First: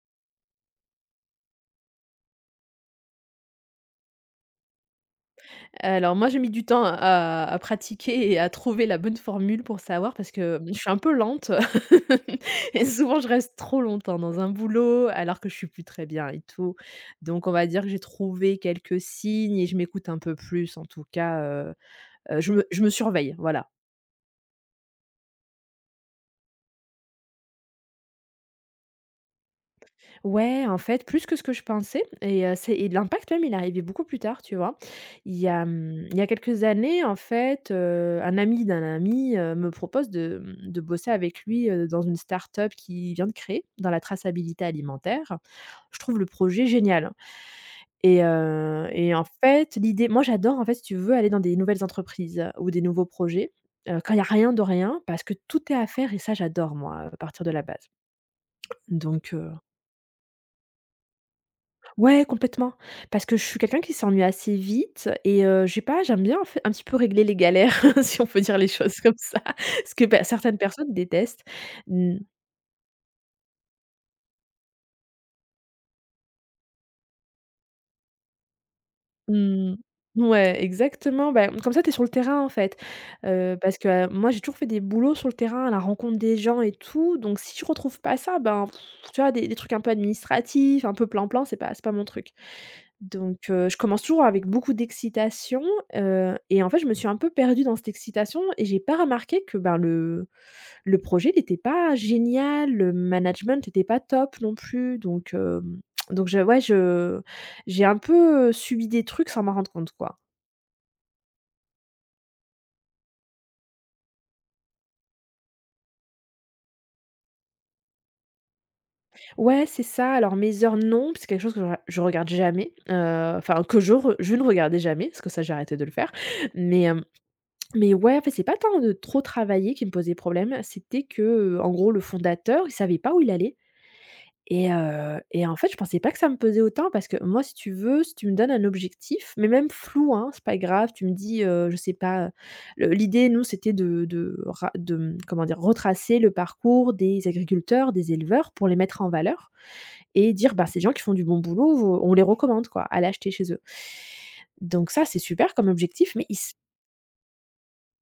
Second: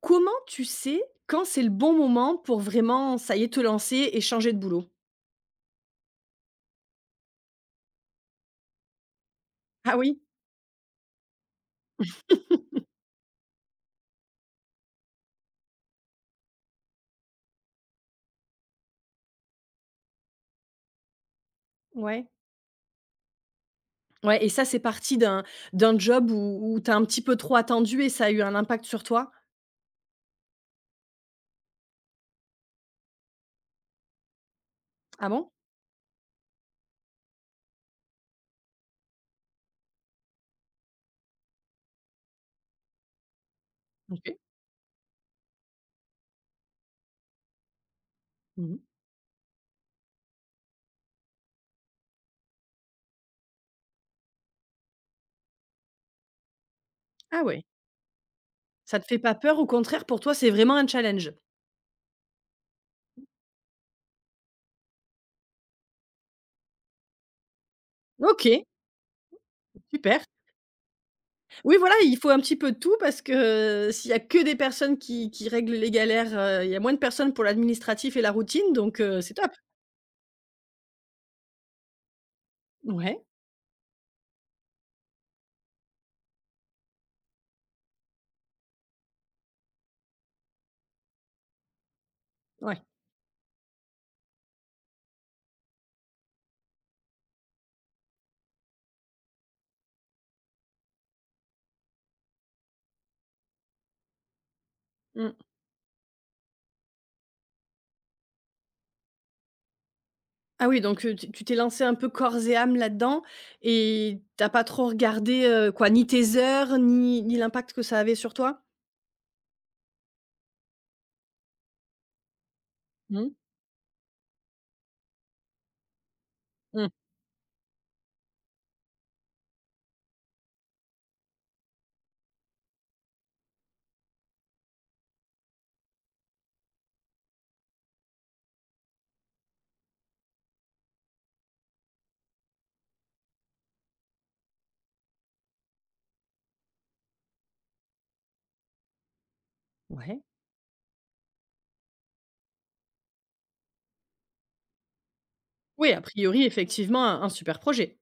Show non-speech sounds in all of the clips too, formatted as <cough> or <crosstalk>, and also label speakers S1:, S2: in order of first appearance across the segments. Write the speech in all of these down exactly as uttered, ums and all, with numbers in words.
S1: Comment tu sais quand c'est le bon moment pour vraiment, ça y est, te lancer et changer de boulot?
S2: Alors moi, j'ai mis du temps à à pratiquer et à trouver la bonne formule pour
S1: Ah
S2: savoir
S1: oui?
S2: parce que, mmh, je suis un peu lente <laughs> et souvent je reste trop longtemps dans un boulot alors que je suis plus très bien et tout. Donc on va dire que j'ai trouvé quelques signes et je m'écoute un peu plus en tout cas. heu,
S1: Ouais.
S2: heu, je me je me surveille, voilà.
S1: Ouais et ça, c'est parti d'un d'un job où où tu as un petit peu trop attendu et ça a eu un impact sur toi?
S2: Ouais, en fait, plus que ce que je pensais et heu, c'est et l'impact même, il est arrivé beaucoup plus tard, tu vois?
S1: Ah
S2: Il y
S1: bon?
S2: a, mmh, il y a quelques années, en fait, heu, un ami d'un ami, heu, me propose de, mmh, de bosser avec lui, heu, dans une start-up qu'il vient de créer dans la
S1: OK.
S2: traçabilité alimentaire. Je trouve le projet génial et
S1: Mmh.
S2: heu et en fait, l'idée moi, j'adore, en fait, si tu veux, aller dans des nouvelles entreprises ou des nouveaux projets, heu, quand il y a rien de rien parce que tout est à faire et ça, j'adore moi, à
S1: Ah
S2: partir de la
S1: ouais.
S2: base.
S1: Ça te fait pas
S2: Donc
S1: peur, au contraire, pour toi, c'est vraiment un challenge?
S2: Ouais, complètement. Parce que je suis quelqu'un qui s'ennuie assez vite et heu, je pas, j'aime bien en fait un petit peu régler les galères, <laughs> si on peut dire
S1: OK,
S2: les choses comme ça. Ce que
S1: super.
S2: bah, certaines personnes détestent.
S1: Oui, voilà, il
S2: Mmh,
S1: faut un petit peu de tout parce que, heu, s'il y a que des personnes qui qui règlent les galères, heu, il y a moins de personnes pour l'administratif et la routine donc heu, c'est top.
S2: mmh. Ouais, exactement. Bah, comme ça, tu es sur le terrain, en fait.
S1: Ouais,
S2: Heu, parce que, heu, moi, j'ai toujours fait des boulots sur le terrain, à la rencontre des gens et tout. Donc si je retrouve pas ça, ben, pff, tu vois, des des trucs un peu administratifs, un peu plan plan, c'est pas c'est pas mon truc.
S1: ouais.
S2: Donc heu, je commence toujours avec beaucoup d'excitation, heu et en fait, je me suis un peu perdue dans cette excitation et j'ai pas remarqué que, ben, le le projet n'était pas génial, le management n'était pas top non plus, donc
S1: Mmh.
S2: hem, donc je ouais, je j'ai un peu, heu, subi des trucs sans m'en rendre compte, quoi.
S1: Ah oui, donc heu, tu tu t'es lancé un peu corps et âme là-dedans et t'as pas trop regardé, heu, quoi, ni tes heures, ni ni l'impact que ça avait sur toi?
S2: Ouais, c'est ça. Alors mes heures, non, c'est quelque chose que je je regarde jamais,
S1: Mmh.
S2: heu, enfin que je re je ne regardais jamais, parce que ça, j'ai arrêté de le faire,
S1: Mmh.
S2: mais Mais ouais, en fait, c'est pas tant de trop travailler qui me posait problème, c'était que, heu, en gros, le fondateur, il savait pas où il allait et heu et en fait, je pensais pas que ça me pesait autant parce que moi, si tu veux, si tu me donnes un objectif, mais même flou, hein, c'est pas grave, tu me dis, heu, je sais pas, le l'idée, nous, c'était de de ra de, mmh, comment dire? Retracer le parcours des agriculteurs, des éleveurs pour les mettre en valeur
S1: Ouais.
S2: et dire: «Bah, ces gens qui font du bon boulot, on les recommande, quoi, à l'acheter chez eux». Donc ça, c'est super comme
S1: Oui, a
S2: objectif, mais il
S1: priori, effectivement, un un super projet.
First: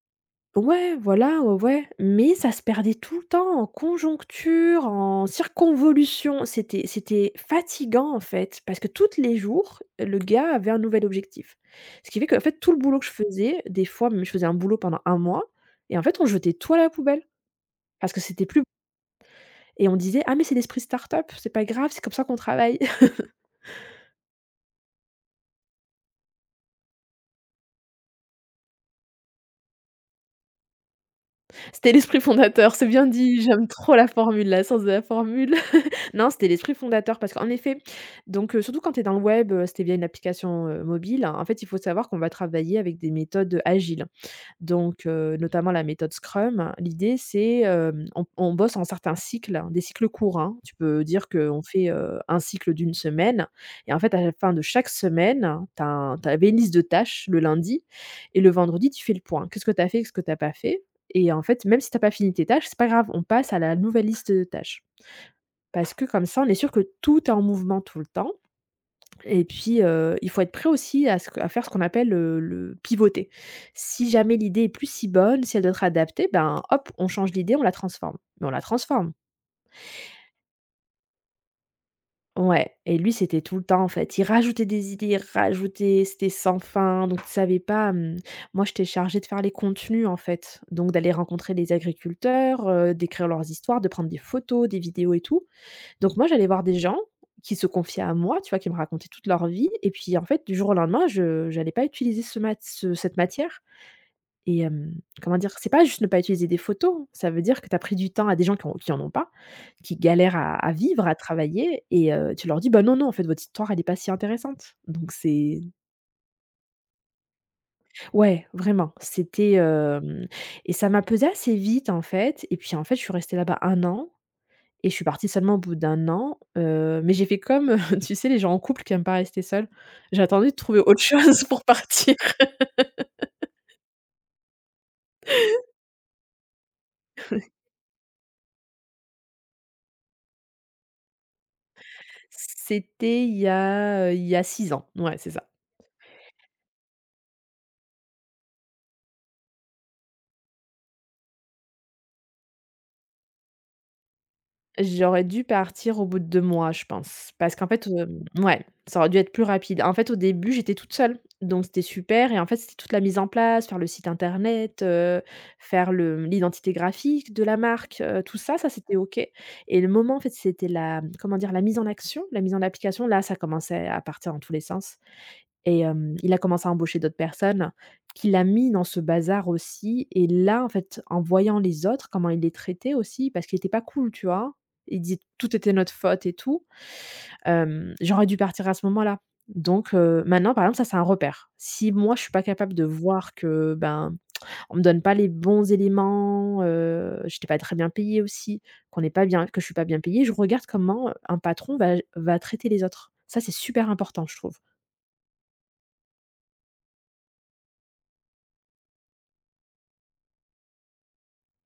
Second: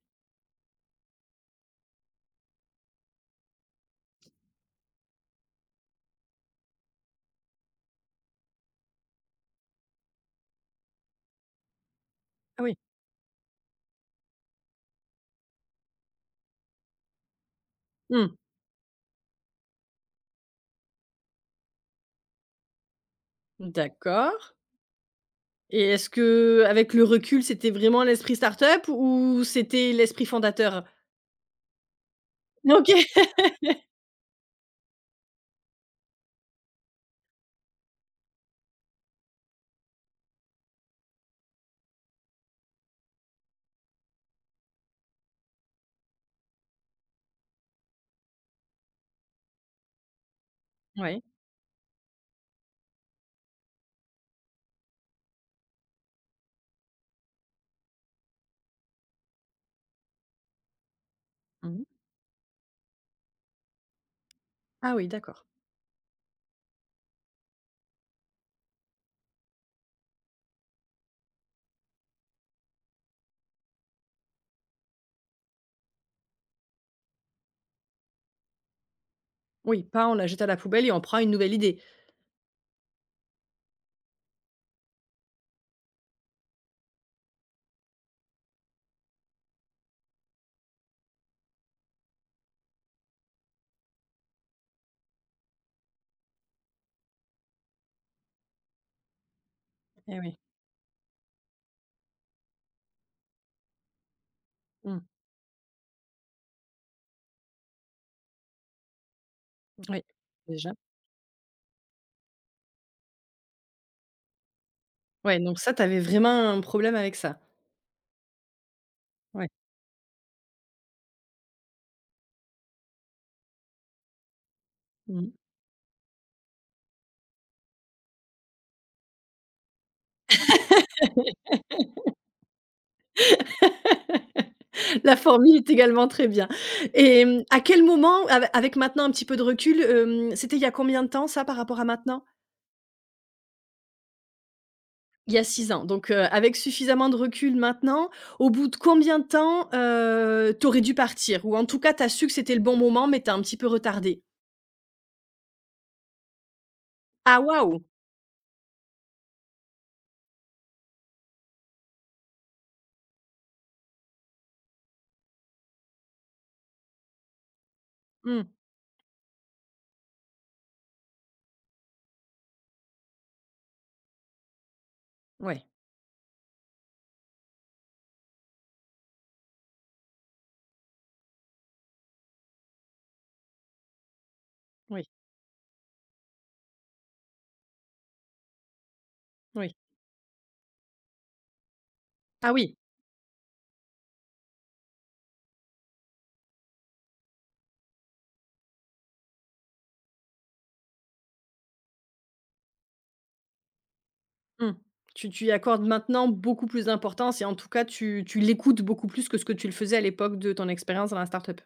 S2: ouais, voilà, ouais, ouais, mais ça se perdait tout le temps en conjoncture, en circonvolution. C'était c'était fatigant, en fait, parce que tous les jours, le gars avait un nouvel objectif. Ce qui fait qu'en fait,
S1: Ah
S2: tout
S1: oui.
S2: le boulot que je faisais, des fois, même je faisais un boulot pendant un mois et en fait, on jetait tout à la poubelle parce que
S1: Mmh.
S2: c'était plus et on disait: «Ah mais c'est l'esprit start-up, c'est pas grave, c'est comme ça qu'on travaille». <laughs>
S1: D'accord, et est-ce que avec le recul, c'était vraiment l'esprit startup ou c'était l'esprit fondateur?
S2: C'était l'esprit fondateur, c'est
S1: OK.
S2: bien dit, j'aime trop la formule, la sens de la formule. <laughs> Non, c'était l'esprit fondateur parce qu'en effet, donc heu, surtout quand tu es dans le web, heu, c'était via une application, heu, mobile, en fait, il faut savoir qu'on va travailler avec des méthodes, agiles. Donc heu, notamment la méthode Scrum, l'idée c'est, hem, on on bosse en certains cycles, hein, des cycles courts, hein. Tu peux
S1: Ouais.
S2: dire qu'on fait, heu, un cycle d'une semaine et en fait, à la fin de chaque semaine, tu as une liste de tâches le lundi et le vendredi, tu fais le point. Qu'est-ce que tu as fait? Qu'est-ce que tu as pas fait? Et en fait, même
S1: Mmh.
S2: si tu as pas fini tes tâches, c'est pas grave, on passe à la nouvelle liste de tâches.
S1: Ah oui, d'accord.
S2: Parce que comme ça, on est sûr que tout est en mouvement tout le temps et puis, heu, il faut être prêt aussi à ce que à faire ce qu'on appelle le le pivoter. Si jamais l'idée est plus si bonne, si elle doit être adaptée, ben, hop, on change l'idée, on la transforme. Mais on la transforme.
S1: Oui, pas on la jette à la poubelle et on prend une nouvelle idée.
S2: Ouais et lui, c'était tout le temps, en fait. Il rajoutait des idées, il rajoutait, c'était sans fin, donc il savait pas, hem moi, j'étais chargée de faire les contenus, en fait, donc d'aller rencontrer les agriculteurs, heu, d'écrire leurs histoires, de prendre des photos, des vidéos et tout. Donc moi, j'allais voir des gens qui se confiaient à moi, tu vois? Qui me racontaient toute leur vie et puis
S1: Eh
S2: en
S1: oui.
S2: fait, du jour au lendemain, je j'allais pas utiliser ce mat ce cette matière et
S1: Mmh.
S2: hem,
S1: Mmh.
S2: comment dire? C'est pas juste ne pas utiliser des photos, ça veut dire que tu as pris du temps à des gens qui ont qui en ont pas, qui
S1: Oui.
S2: galèrent à
S1: Déjà.
S2: à vivre, à travailler et heu, tu leur dis: «Bah, non, non, en fait, votre histoire, elle est pas si intéressante». Donc
S1: Ouais, donc
S2: c'est
S1: ça, tu avais vraiment un problème avec ça?
S2: ouais, vraiment,
S1: Ouais.
S2: c'était, hem et ça m'a pesé assez vite, en fait et puis, en fait, je suis restée là-bas un an. Et je suis partie
S1: Mmh.
S2: seulement au bout d'un an, heu, mais j'ai fait comme, <laughs> heu, tu sais les gens en couple qui aiment pas rester seuls. J'ai attendu de trouver autre <laughs> chose pour partir.
S1: La formule est également très bien, et mmh, à quel moment ave avec maintenant un petit peu de recul, hem, c'était il y a combien de temps ça par rapport à maintenant?
S2: C'était il y a, heu, il y a six ans. Ouais, c'est
S1: Il y a
S2: ça.
S1: six ans donc, heu, avec suffisamment de recul maintenant, au bout de combien de temps, heu, tu aurais dû partir? Ou en tout cas, tu as su que c'était le bon moment, mais tu as un petit peu retardé?
S2: J'aurais dû partir au bout de deux mois, je pense.
S1: Ah
S2: Parce qu'en
S1: waouh!
S2: fait, hem, ouais, ça aurait dû être plus rapide. En fait, au début, j'étais toute seule, donc c'était super et en fait, c'était toute la mise en place, faire le site internet, heu, faire le l'identité graphique de la marque, heu, tout
S1: Mmh,
S2: ça, ça c'était OK et le moment, en fait, c'était la, comment dire? La mise en action, la mise en application, là, ça commençait à partir dans tous les sens.
S1: ouais,
S2: Et hem, il a commencé à embaucher d'autres personnes qu'il a mis dans ce bazar aussi et là, en fait, en voyant les autres, comment il les traitaient aussi, parce qu'il était pas cool, tu vois? Il
S1: oui,
S2: disait: «Tout était notre faute et tout», hem, j'aurais dû partir à ce moment-là.
S1: oui.
S2: Donc heu, maintenant, par exemple, ça, c'est un repère. Si moi, je suis pas
S1: Ah
S2: capable
S1: oui,
S2: de voir que, ben, on me donne pas les bons éléments, heu, j'étais pas très bien payée aussi, qu'on n'est pas bien que je suis pas bien payée, je regarde comment un patron va va traiter les autres. Ça, c'est super important, je trouve.
S1: mmh. Tu tu y accordes maintenant beaucoup plus d'importance et en tout cas, tu tu l'écoutes beaucoup plus que ce que tu le faisais à l'époque de ton expérience dans la start-up?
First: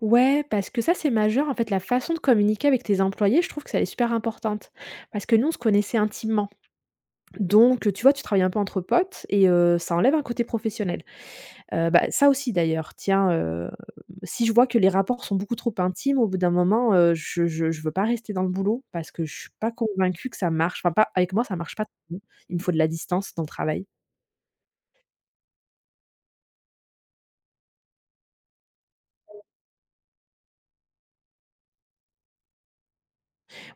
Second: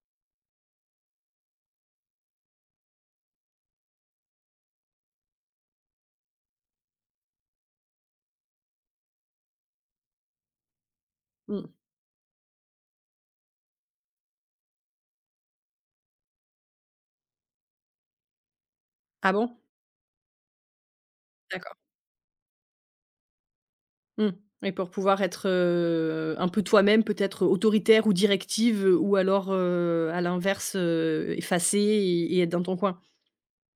S2: Ouais, parce que ça, c'est majeur. En fait, la façon de communiquer avec tes employés, je trouve que ça, elle est super importante. Parce que nous, on se connaissait intimement. Donc, tu vois, tu travailles un peu entre potes et heu, ça enlève un côté professionnel.
S1: Mmh.
S2: Heu, bah, ça aussi d'ailleurs, tiens, heu, si je vois que les rapports sont beaucoup trop intimes, au bout d'un moment, heu, je je je veux pas rester dans le boulot parce que
S1: Ah
S2: je suis
S1: bon?
S2: pas convaincue que ça marche. Enfin, pas avec moi, ça marche
S1: D'accord.
S2: pas. Il me faut de la distance dans le travail.
S1: Mmh, et pour pouvoir être, heu, un peu toi-même, peut-être autoritaire ou directive, heu, ou alors, heu, à l'inverse, heu, effacée et et être dans ton coin?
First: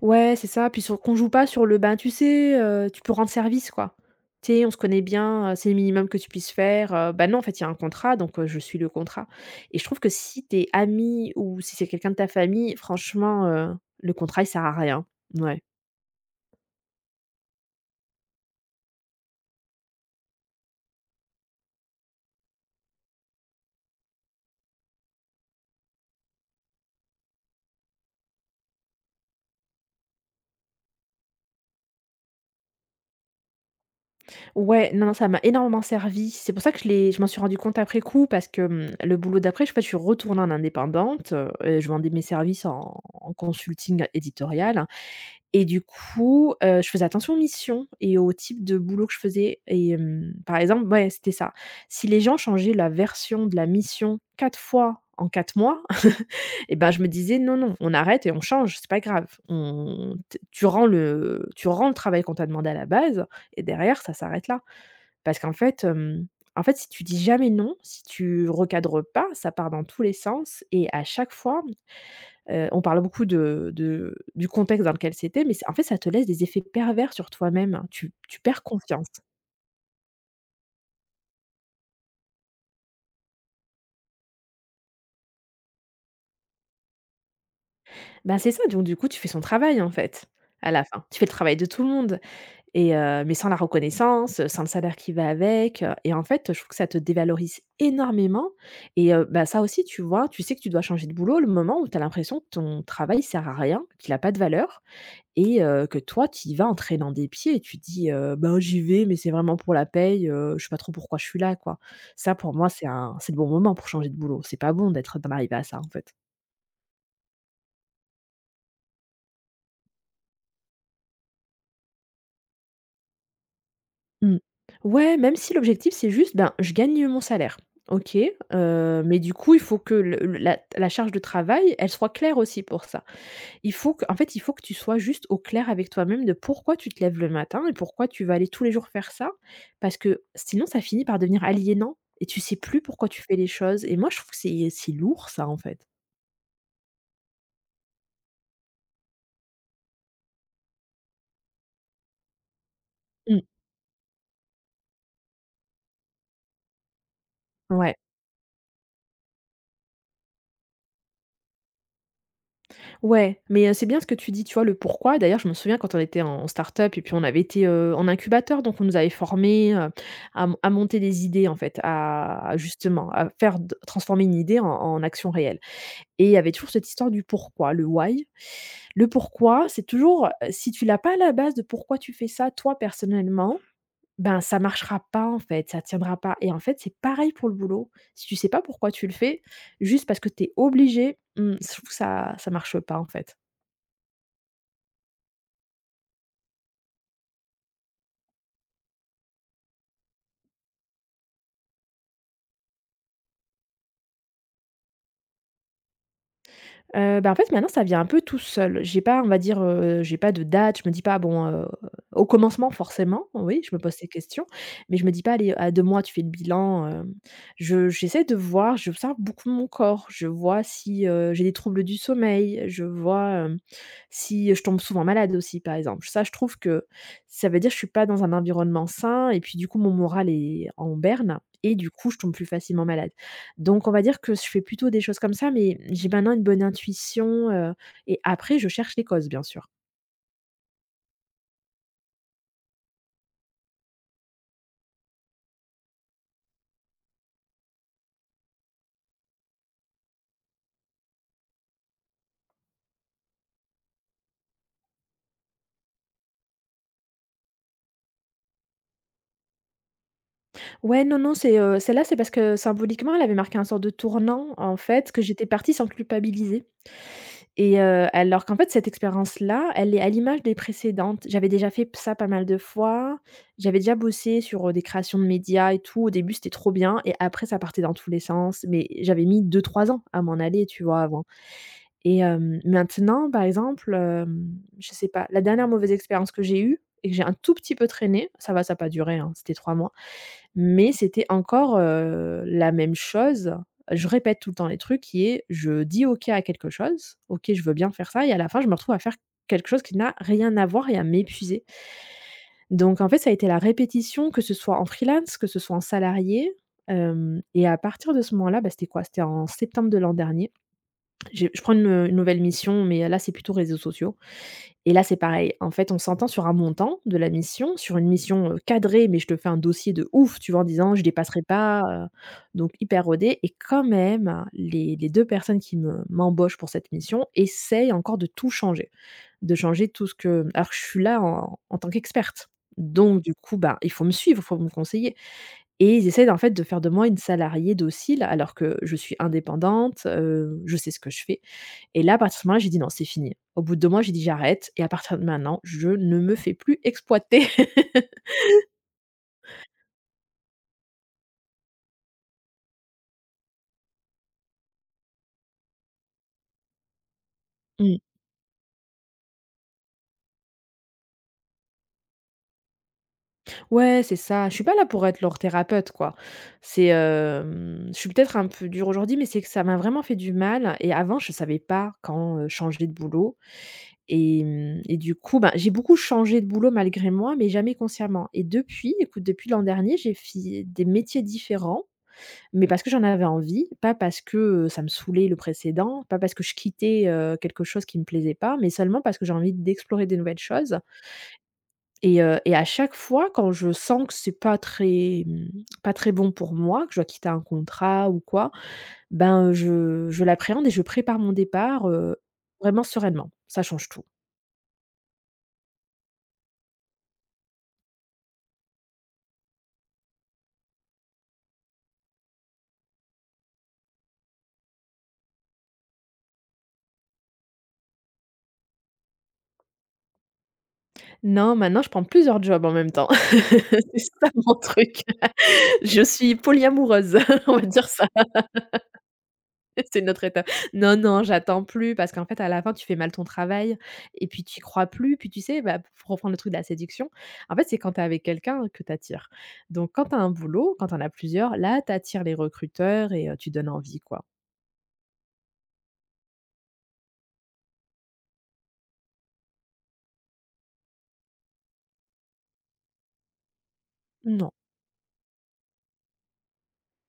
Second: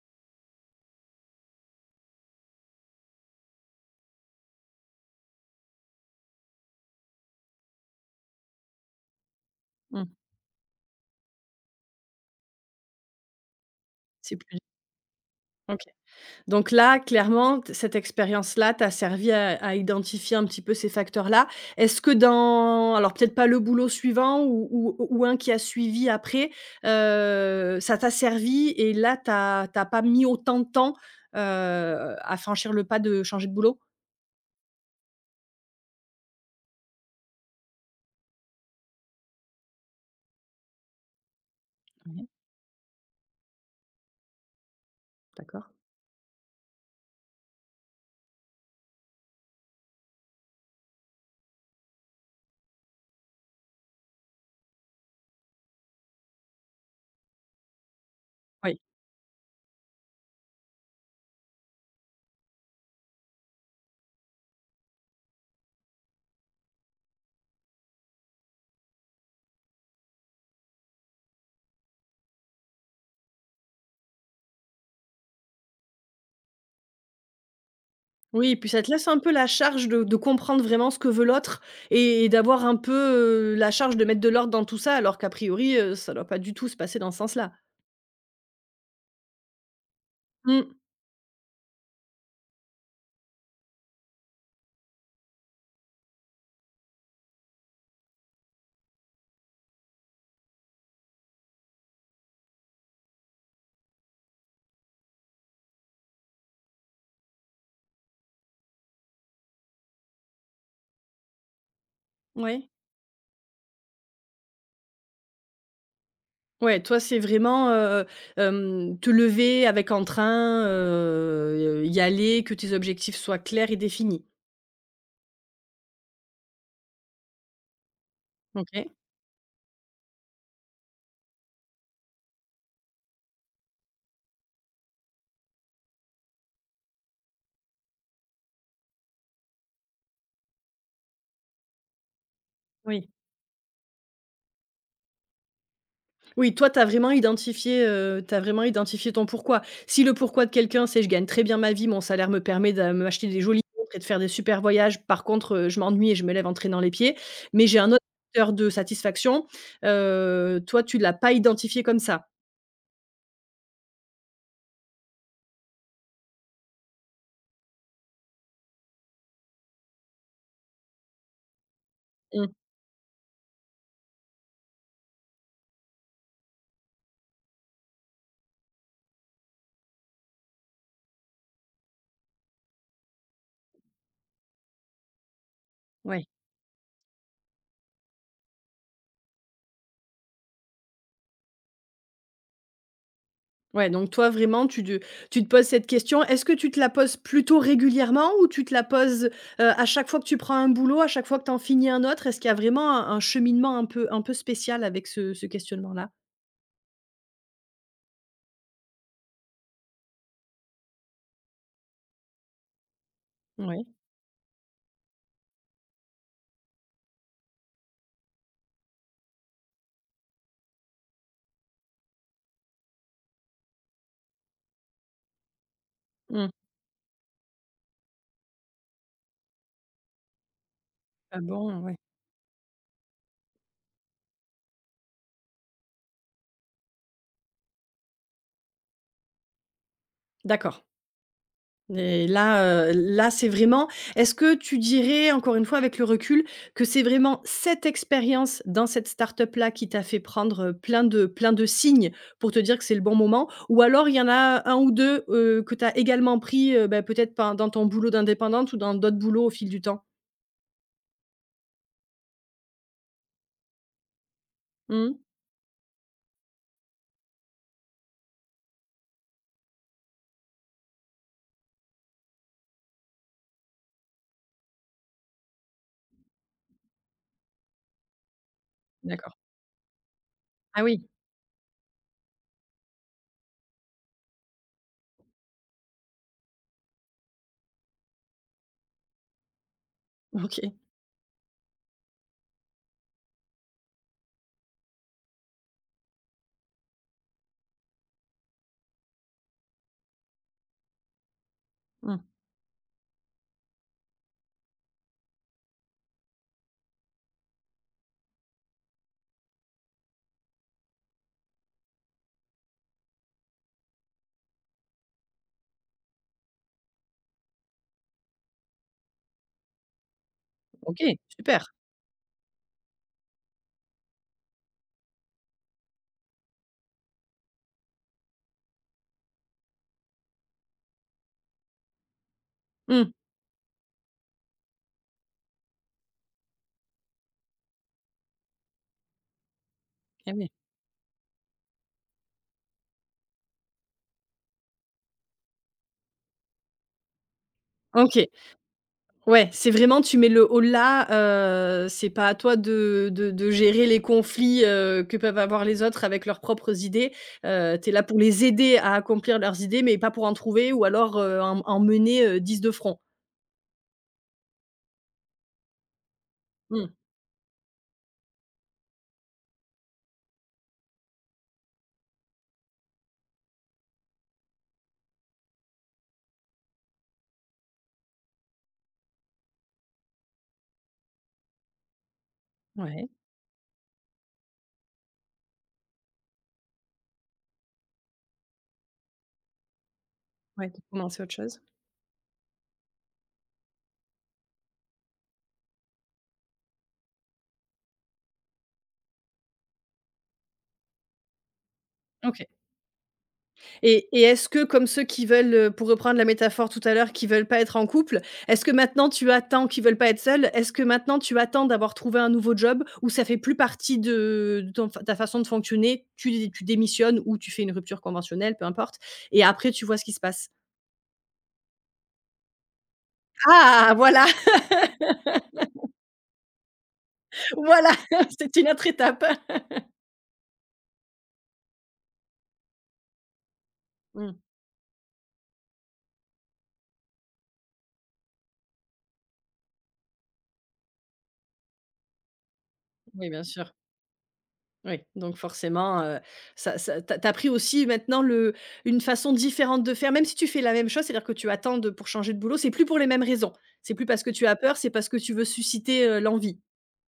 S2: Ouais, c'est ça, puis sur qu'on joue pas sur le «ben, tu sais, heu, tu peux rendre service» quoi. Tu sais, on se connaît bien, heu, c'est le minimum que tu puisses faire, heu, bah, non, en fait, il y a un contrat, donc heu, je suis le contrat et je trouve
S1: Mmh,
S2: que si t'es ami ou si c'est quelqu'un de ta famille, franchement, heu, le
S1: c'est
S2: contrat, il
S1: plus.
S2: sert à rien. Ouais.
S1: OK. Donc là, clairement, t cette expérience-là t'a servi à à identifier un petit peu ces facteurs-là. Est-ce que dans, alors peut-être pas le boulot suivant ou ou ou un qui a suivi après, heu, ça t'a servi et là, t'as t'as pas mis autant de temps, heu, à franchir le pas de changer de boulot?
S2: Ouais, non, non, ça m'a énormément servi. C'est pour ça que je l'ai je m'en suis rendu compte après coup parce que, mmh, le boulot d'après, je sais pas, je suis retournée en indépendante, heu et je vendais mes
S1: Mmh.
S2: services en en consulting éditorial.
S1: D'accord.
S2: Et du coup, heu, je faisais attention aux missions et au type de boulot que je faisais et hem, par exemple, ouais, c'était ça. Si les gens changeaient la version de la mission quatre fois en quatre mois <laughs> et ben, je me disais: «Non, non, on arrête et on
S1: Oui.
S2: change, c'est pas grave. On t tu rends le tu rends le travail qu'on t'a demandé à la base et derrière ça s'arrête là». Parce qu'en fait, hem, en fait, si tu dis jamais non, si tu recadres pas, ça part dans tous les sens et à chaque fois. Heu, on parle beaucoup de de du contexte dans lequel c'était, mais c'est en fait, ça te laisse des effets pervers sur toi-même, hein. Tu tu
S1: Oui,
S2: perds
S1: puis ça te
S2: confiance.
S1: laisse un peu la charge de de comprendre vraiment ce que veut l'autre et et d'avoir un peu, heu, la charge de mettre de l'ordre dans tout ça, alors qu'a priori, heu, ça doit pas du tout se passer dans ce sens-là.
S2: Ben c'est ça, donc du coup, tu fais son travail, en fait,
S1: Mmh,
S2: à la fin. Tu fais le travail de tout le monde et heu, mais sans la reconnaissance, sans le salaire qui va avec, heu et en fait, je trouve que ça te dévalorise énormément et heu, bah, ça aussi, tu vois, tu sais que tu dois changer de boulot le moment où tu as l'impression que ton travail sert à rien, qu'il a pas de valeur. Et heu, que toi, tu y vas en traînant des pieds et tu dis, heu: «Ben, j'y vais, mais c'est vraiment pour la paye, heu, je sais pas trop pourquoi je suis là, quoi». Ça, pour
S1: ouais.
S2: moi, c'est un c'est le bon moment pour changer de boulot. C'est pas bon d'être d'en arriver à ça, en fait.
S1: Ouais, toi, c'est vraiment, heu, hem, te lever avec entrain, heu, y aller, que tes objectifs soient clairs et définis.
S2: Mmh. Ouais, même si l'objectif, c'est juste, ben, je gagne mon salaire. OK,
S1: OK,
S2: heu, mais du coup, il faut que le le- la la charge de travail, elle soit claire aussi pour ça. Il faut que En fait, il faut que tu sois juste au clair avec toi-même de pourquoi tu te lèves le matin et pourquoi tu vas aller tous les jours faire ça. Parce que sinon, ça finit par devenir aliénant et tu sais plus pourquoi
S1: oui.
S2: tu fais les choses et moi, je trouve que c'est c'est lourd ça, en fait.
S1: Oui, toi, tu as vraiment identifié, heu, tu vraiment identifié ton pourquoi. Si le pourquoi de quelqu'un, c'est: «Je gagne très bien ma vie, mon salaire me permet de m'acheter des
S2: Mmh.
S1: jolies montres et de faire des super voyages. Par contre, heu, je m'ennuie et je me lève en traînant les pieds», mais j'ai un
S2: Ouais,
S1: autre facteur de satisfaction. Heu, toi, tu l'as pas identifié comme ça?
S2: ouais, mais heu, c'est bien ce que tu dis, tu vois? Le pourquoi. D'ailleurs, je me souviens quand on était en en start-up et puis on avait été, heu, en incubateur, donc on nous avait formés, heu, à mon à monter des idées, en fait, à
S1: Mmh,
S2: à justement, à faire d transformer une idée en en action réelle, et il y avait toujours cette histoire du pourquoi, le why. Le pourquoi, c'est toujours, heu, si tu l'as pas à la base de pourquoi tu fais ça toi personnellement, ben, ça marchera pas en fait, ça tiendra
S1: ouais.
S2: pas et en fait, c'est pareil pour le boulot. Si tu sais pas pourquoi tu le fais, juste parce que tu es obligé, mmh, je trouve que ça ça marche pas en fait.
S1: Ouais, donc toi, vraiment, tu te tu te poses cette question. Est-ce que tu te la poses plutôt régulièrement ou tu te la poses, heu, à chaque fois que tu prends un boulot, à chaque fois que tu en finis un autre? Est-ce qu'il y a vraiment un un cheminement un peu un peu spécial avec ce ce questionnement-là?
S2: Heu, bah, en fait, maintenant, ça vient un peu tout seul. J'ai pas, on va dire, heu, j'ai pas de date. Je me dis pas: «Bon, heu» au commencement, forcément, oui, je me
S1: Ouais.
S2: pose ces questions, mais je me dis pas: «Allez, à deux mois, tu fais le bilan», hem, je j'essaie de voir, j'observe beaucoup mon corps. Je vois si, heu, j'ai des troubles du sommeil, je vois, hem, si je tombe souvent malade aussi, par exemple. Ça, je
S1: Mmh.
S2: trouve que ça veut dire je suis pas dans un environnement sain et puis, du coup, mon moral est en berne
S1: Ah
S2: et
S1: bon,
S2: du
S1: ouais.
S2: coup, je tombe plus facilement malade. Donc on va dire que je fais plutôt des choses comme ça, mais j'ai maintenant une bonne intuition, heu et après je cherche les causes, bien sûr.
S1: D'accord, et là, heu, là, c'est vraiment, est-ce que tu dirais, encore une fois avec le recul, que c'est vraiment cette expérience dans cette start-up-là qui t'a fait prendre plein de plein de signes pour te dire que c'est le bon moment? Ou alors il y en a un ou deux, heu, que tu as également pris, heu, bah, peut-être pen dans ton boulot d'indépendante ou dans d'autres boulots au fil du temps?
S2: Ouais, non, non, c'est, heu, celle-là, c'est parce que symboliquement, elle avait marqué un sort de tournant, en fait,
S1: Mmh.
S2: que j'étais partie sans culpabiliser et heu, alors qu'en fait, cette expérience-là, elle est à l'image des précédentes. J'avais déjà fait ça pas mal de fois, j'avais déjà bossé sur, heu, des créations de médias et tout. Au début, c'était trop bien et après ça partait dans tous les sens, mais j'avais
S1: D'accord.
S2: mis deux trois ans à m'en aller,
S1: Ah
S2: tu vois,
S1: oui,
S2: avant. Et hem, maintenant, par exemple, hem, je sais pas, la dernière mauvaise expérience que j'ai eue et que j'ai un tout petit peu traîné, ça va, ça n'a pas duré, hein, c'était trois mois,
S1: OK.
S2: mais c'était encore, heu, la même chose. Je répète tout le temps les trucs qui est je dis OK à quelque chose, OK, je veux bien faire ça et à la fin, je me retrouve à faire quelque chose qui n'a rien à voir et à m'épuiser.
S1: Mmh.
S2: Donc en fait, ça a été la répétition, que ce soit en freelance, que ce soit en salarié, hem et à partir de ce moment-là, bah, c'était quoi? C'était en septembre de l'an dernier. J'ai Je prends une, une nouvelle mission, mais euh, là, c'est plutôt réseaux sociaux et là, c'est pareil. En fait, on s'entend sur un montant de la mission, sur une mission, heu, cadrée, mais je te fais un dossier de ouf, tu vois? En disant: «Je
S1: OK,
S2: dépasserai
S1: super.
S2: pas», heu, donc hyper rodé et quand même, les les deux personnes qui me m'embauchent pour cette mission essayent encore de tout changer, de changer tout ce que alors que je suis là en en tant qu'experte.
S1: Mmh.
S2: Donc du coup, bah, il faut me suivre, il faut me conseiller et ils essaient en fait de faire de moi une salariée docile alors que je suis indépendante,
S1: Eh oui.
S2: heu, je sais ce que je fais et là, à partir de ce moment-là, j'ai dit: «Non, c'est fini». Au bout de deux mois, j'ai dit: «J'arrête et à partir de maintenant, je ne me fais plus exploiter».
S1: OK.
S2: <laughs>
S1: Ouais, c'est vraiment, tu mets le holà, heu, c'est pas à toi de de de gérer les conflits, heu, que peuvent avoir les autres avec leurs propres idées. Heu, tu es
S2: Mmh.
S1: là pour les aider à accomplir leurs idées, mais pas pour en trouver ou alors, heu, en en mener, heu, dix de front.
S2: Ouais, c'est ça. Je suis pas là pour être leur thérapeute, quoi.
S1: Mmh.
S2: C'est, hem, je suis peut-être un peu dure aujourd'hui, mais c'est que ça m'a vraiment fait du mal et avant, je savais pas quand, heu, changer de boulot et mmh et du coup, ben, j'ai beaucoup changé de boulot malgré moi, mais jamais consciemment et depuis, écoute, depuis l'an dernier, j'ai fait des métiers différents, mais parce que j'en
S1: Ouais,
S2: avais envie, pas parce que, heu, ça me saoulait le précédent, pas parce que je quittais, heu, quelque chose qui me plaisait pas, mais seulement parce que j'ai envie d'explorer des nouvelles
S1: ouais,
S2: choses
S1: de commencer autre chose.
S2: et heu et à chaque fois quand je sens que c'est pas très, mmh, pas très bon pour moi, que je dois quitter un contrat ou quoi, ben, je je l'appréhende et je prépare mon départ, heu,
S1: OK.
S2: vraiment sereinement. Ça change tout.
S1: Et et est-ce que, comme ceux qui veulent, heu, pour reprendre la métaphore tout à l'heure, qui veulent pas être en couple, est-ce que maintenant tu attends qui veulent pas être seuls, est-ce que maintenant tu attends d'avoir trouvé un nouveau job où ça fait plus partie de de ton ta façon de fonctionner, tu dé tu démissionnes ou tu fais une rupture conventionnelle, peu importe, et après tu vois ce qui se passe?
S2: Non, maintenant je prends plusieurs jobs en même temps. <laughs>
S1: Ah!
S2: C'est
S1: Voilà,
S2: ça mon truc. Je suis polyamoureuse, <laughs>
S1: <laughs>
S2: on va dire
S1: voilà,
S2: ça.
S1: <laughs> c'est une autre étape. <laughs>
S2: <laughs> C'est notre étape. Non, non, j'attends plus parce qu'en fait, à la fin, tu fais mal ton travail et
S1: Mmh,
S2: puis tu y crois plus. Puis tu sais, bah, pour reprendre le truc de la séduction, en fait, c'est quand tu es avec quelqu'un que tu attires. Donc, quand tu as un boulot, quand tu en as plusieurs, là, tu attires les recruteurs et
S1: oui,
S2: heu,
S1: bien
S2: tu donnes
S1: sûr.
S2: envie, quoi.
S1: Oui, donc forcément, heu, ça ça tu as pris aussi maintenant le, une façon différente de faire, même si tu fais la même chose, c'est-à-dire que tu attends de pour changer de boulot, c'est plus pour les mêmes raisons. C'est plus parce que tu
S2: Non.
S1: as peur, c'est parce que tu veux susciter, heu, l'envie.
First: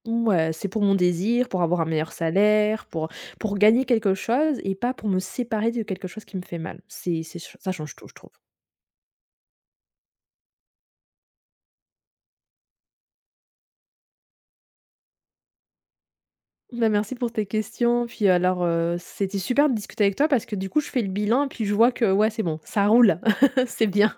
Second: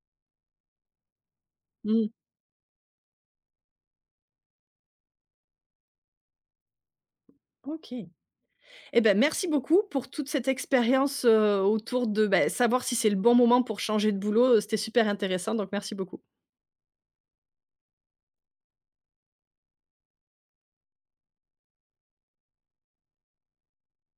S2: Ouais, c'est pour mon désir, pour avoir un
S1: Mmh,
S2: meilleur salaire, pour pour gagner quelque chose et pas pour me séparer de quelque chose qui me fait mal. C'est c'est ça
S1: OK.
S2: change tout, je trouve.
S1: Eh ben, merci beaucoup pour toute cette expérience, heu, autour de, beh, savoir si c'est le bon moment pour changer de boulot, c'était super intéressant, donc merci beaucoup.
S2: Bah, merci pour tes questions. Puis alors, heu, c'était super de discuter avec toi parce que du coup, je fais le bilan et puis je vois que ouais, c'est bon, ça roule, <laughs> c'est bien.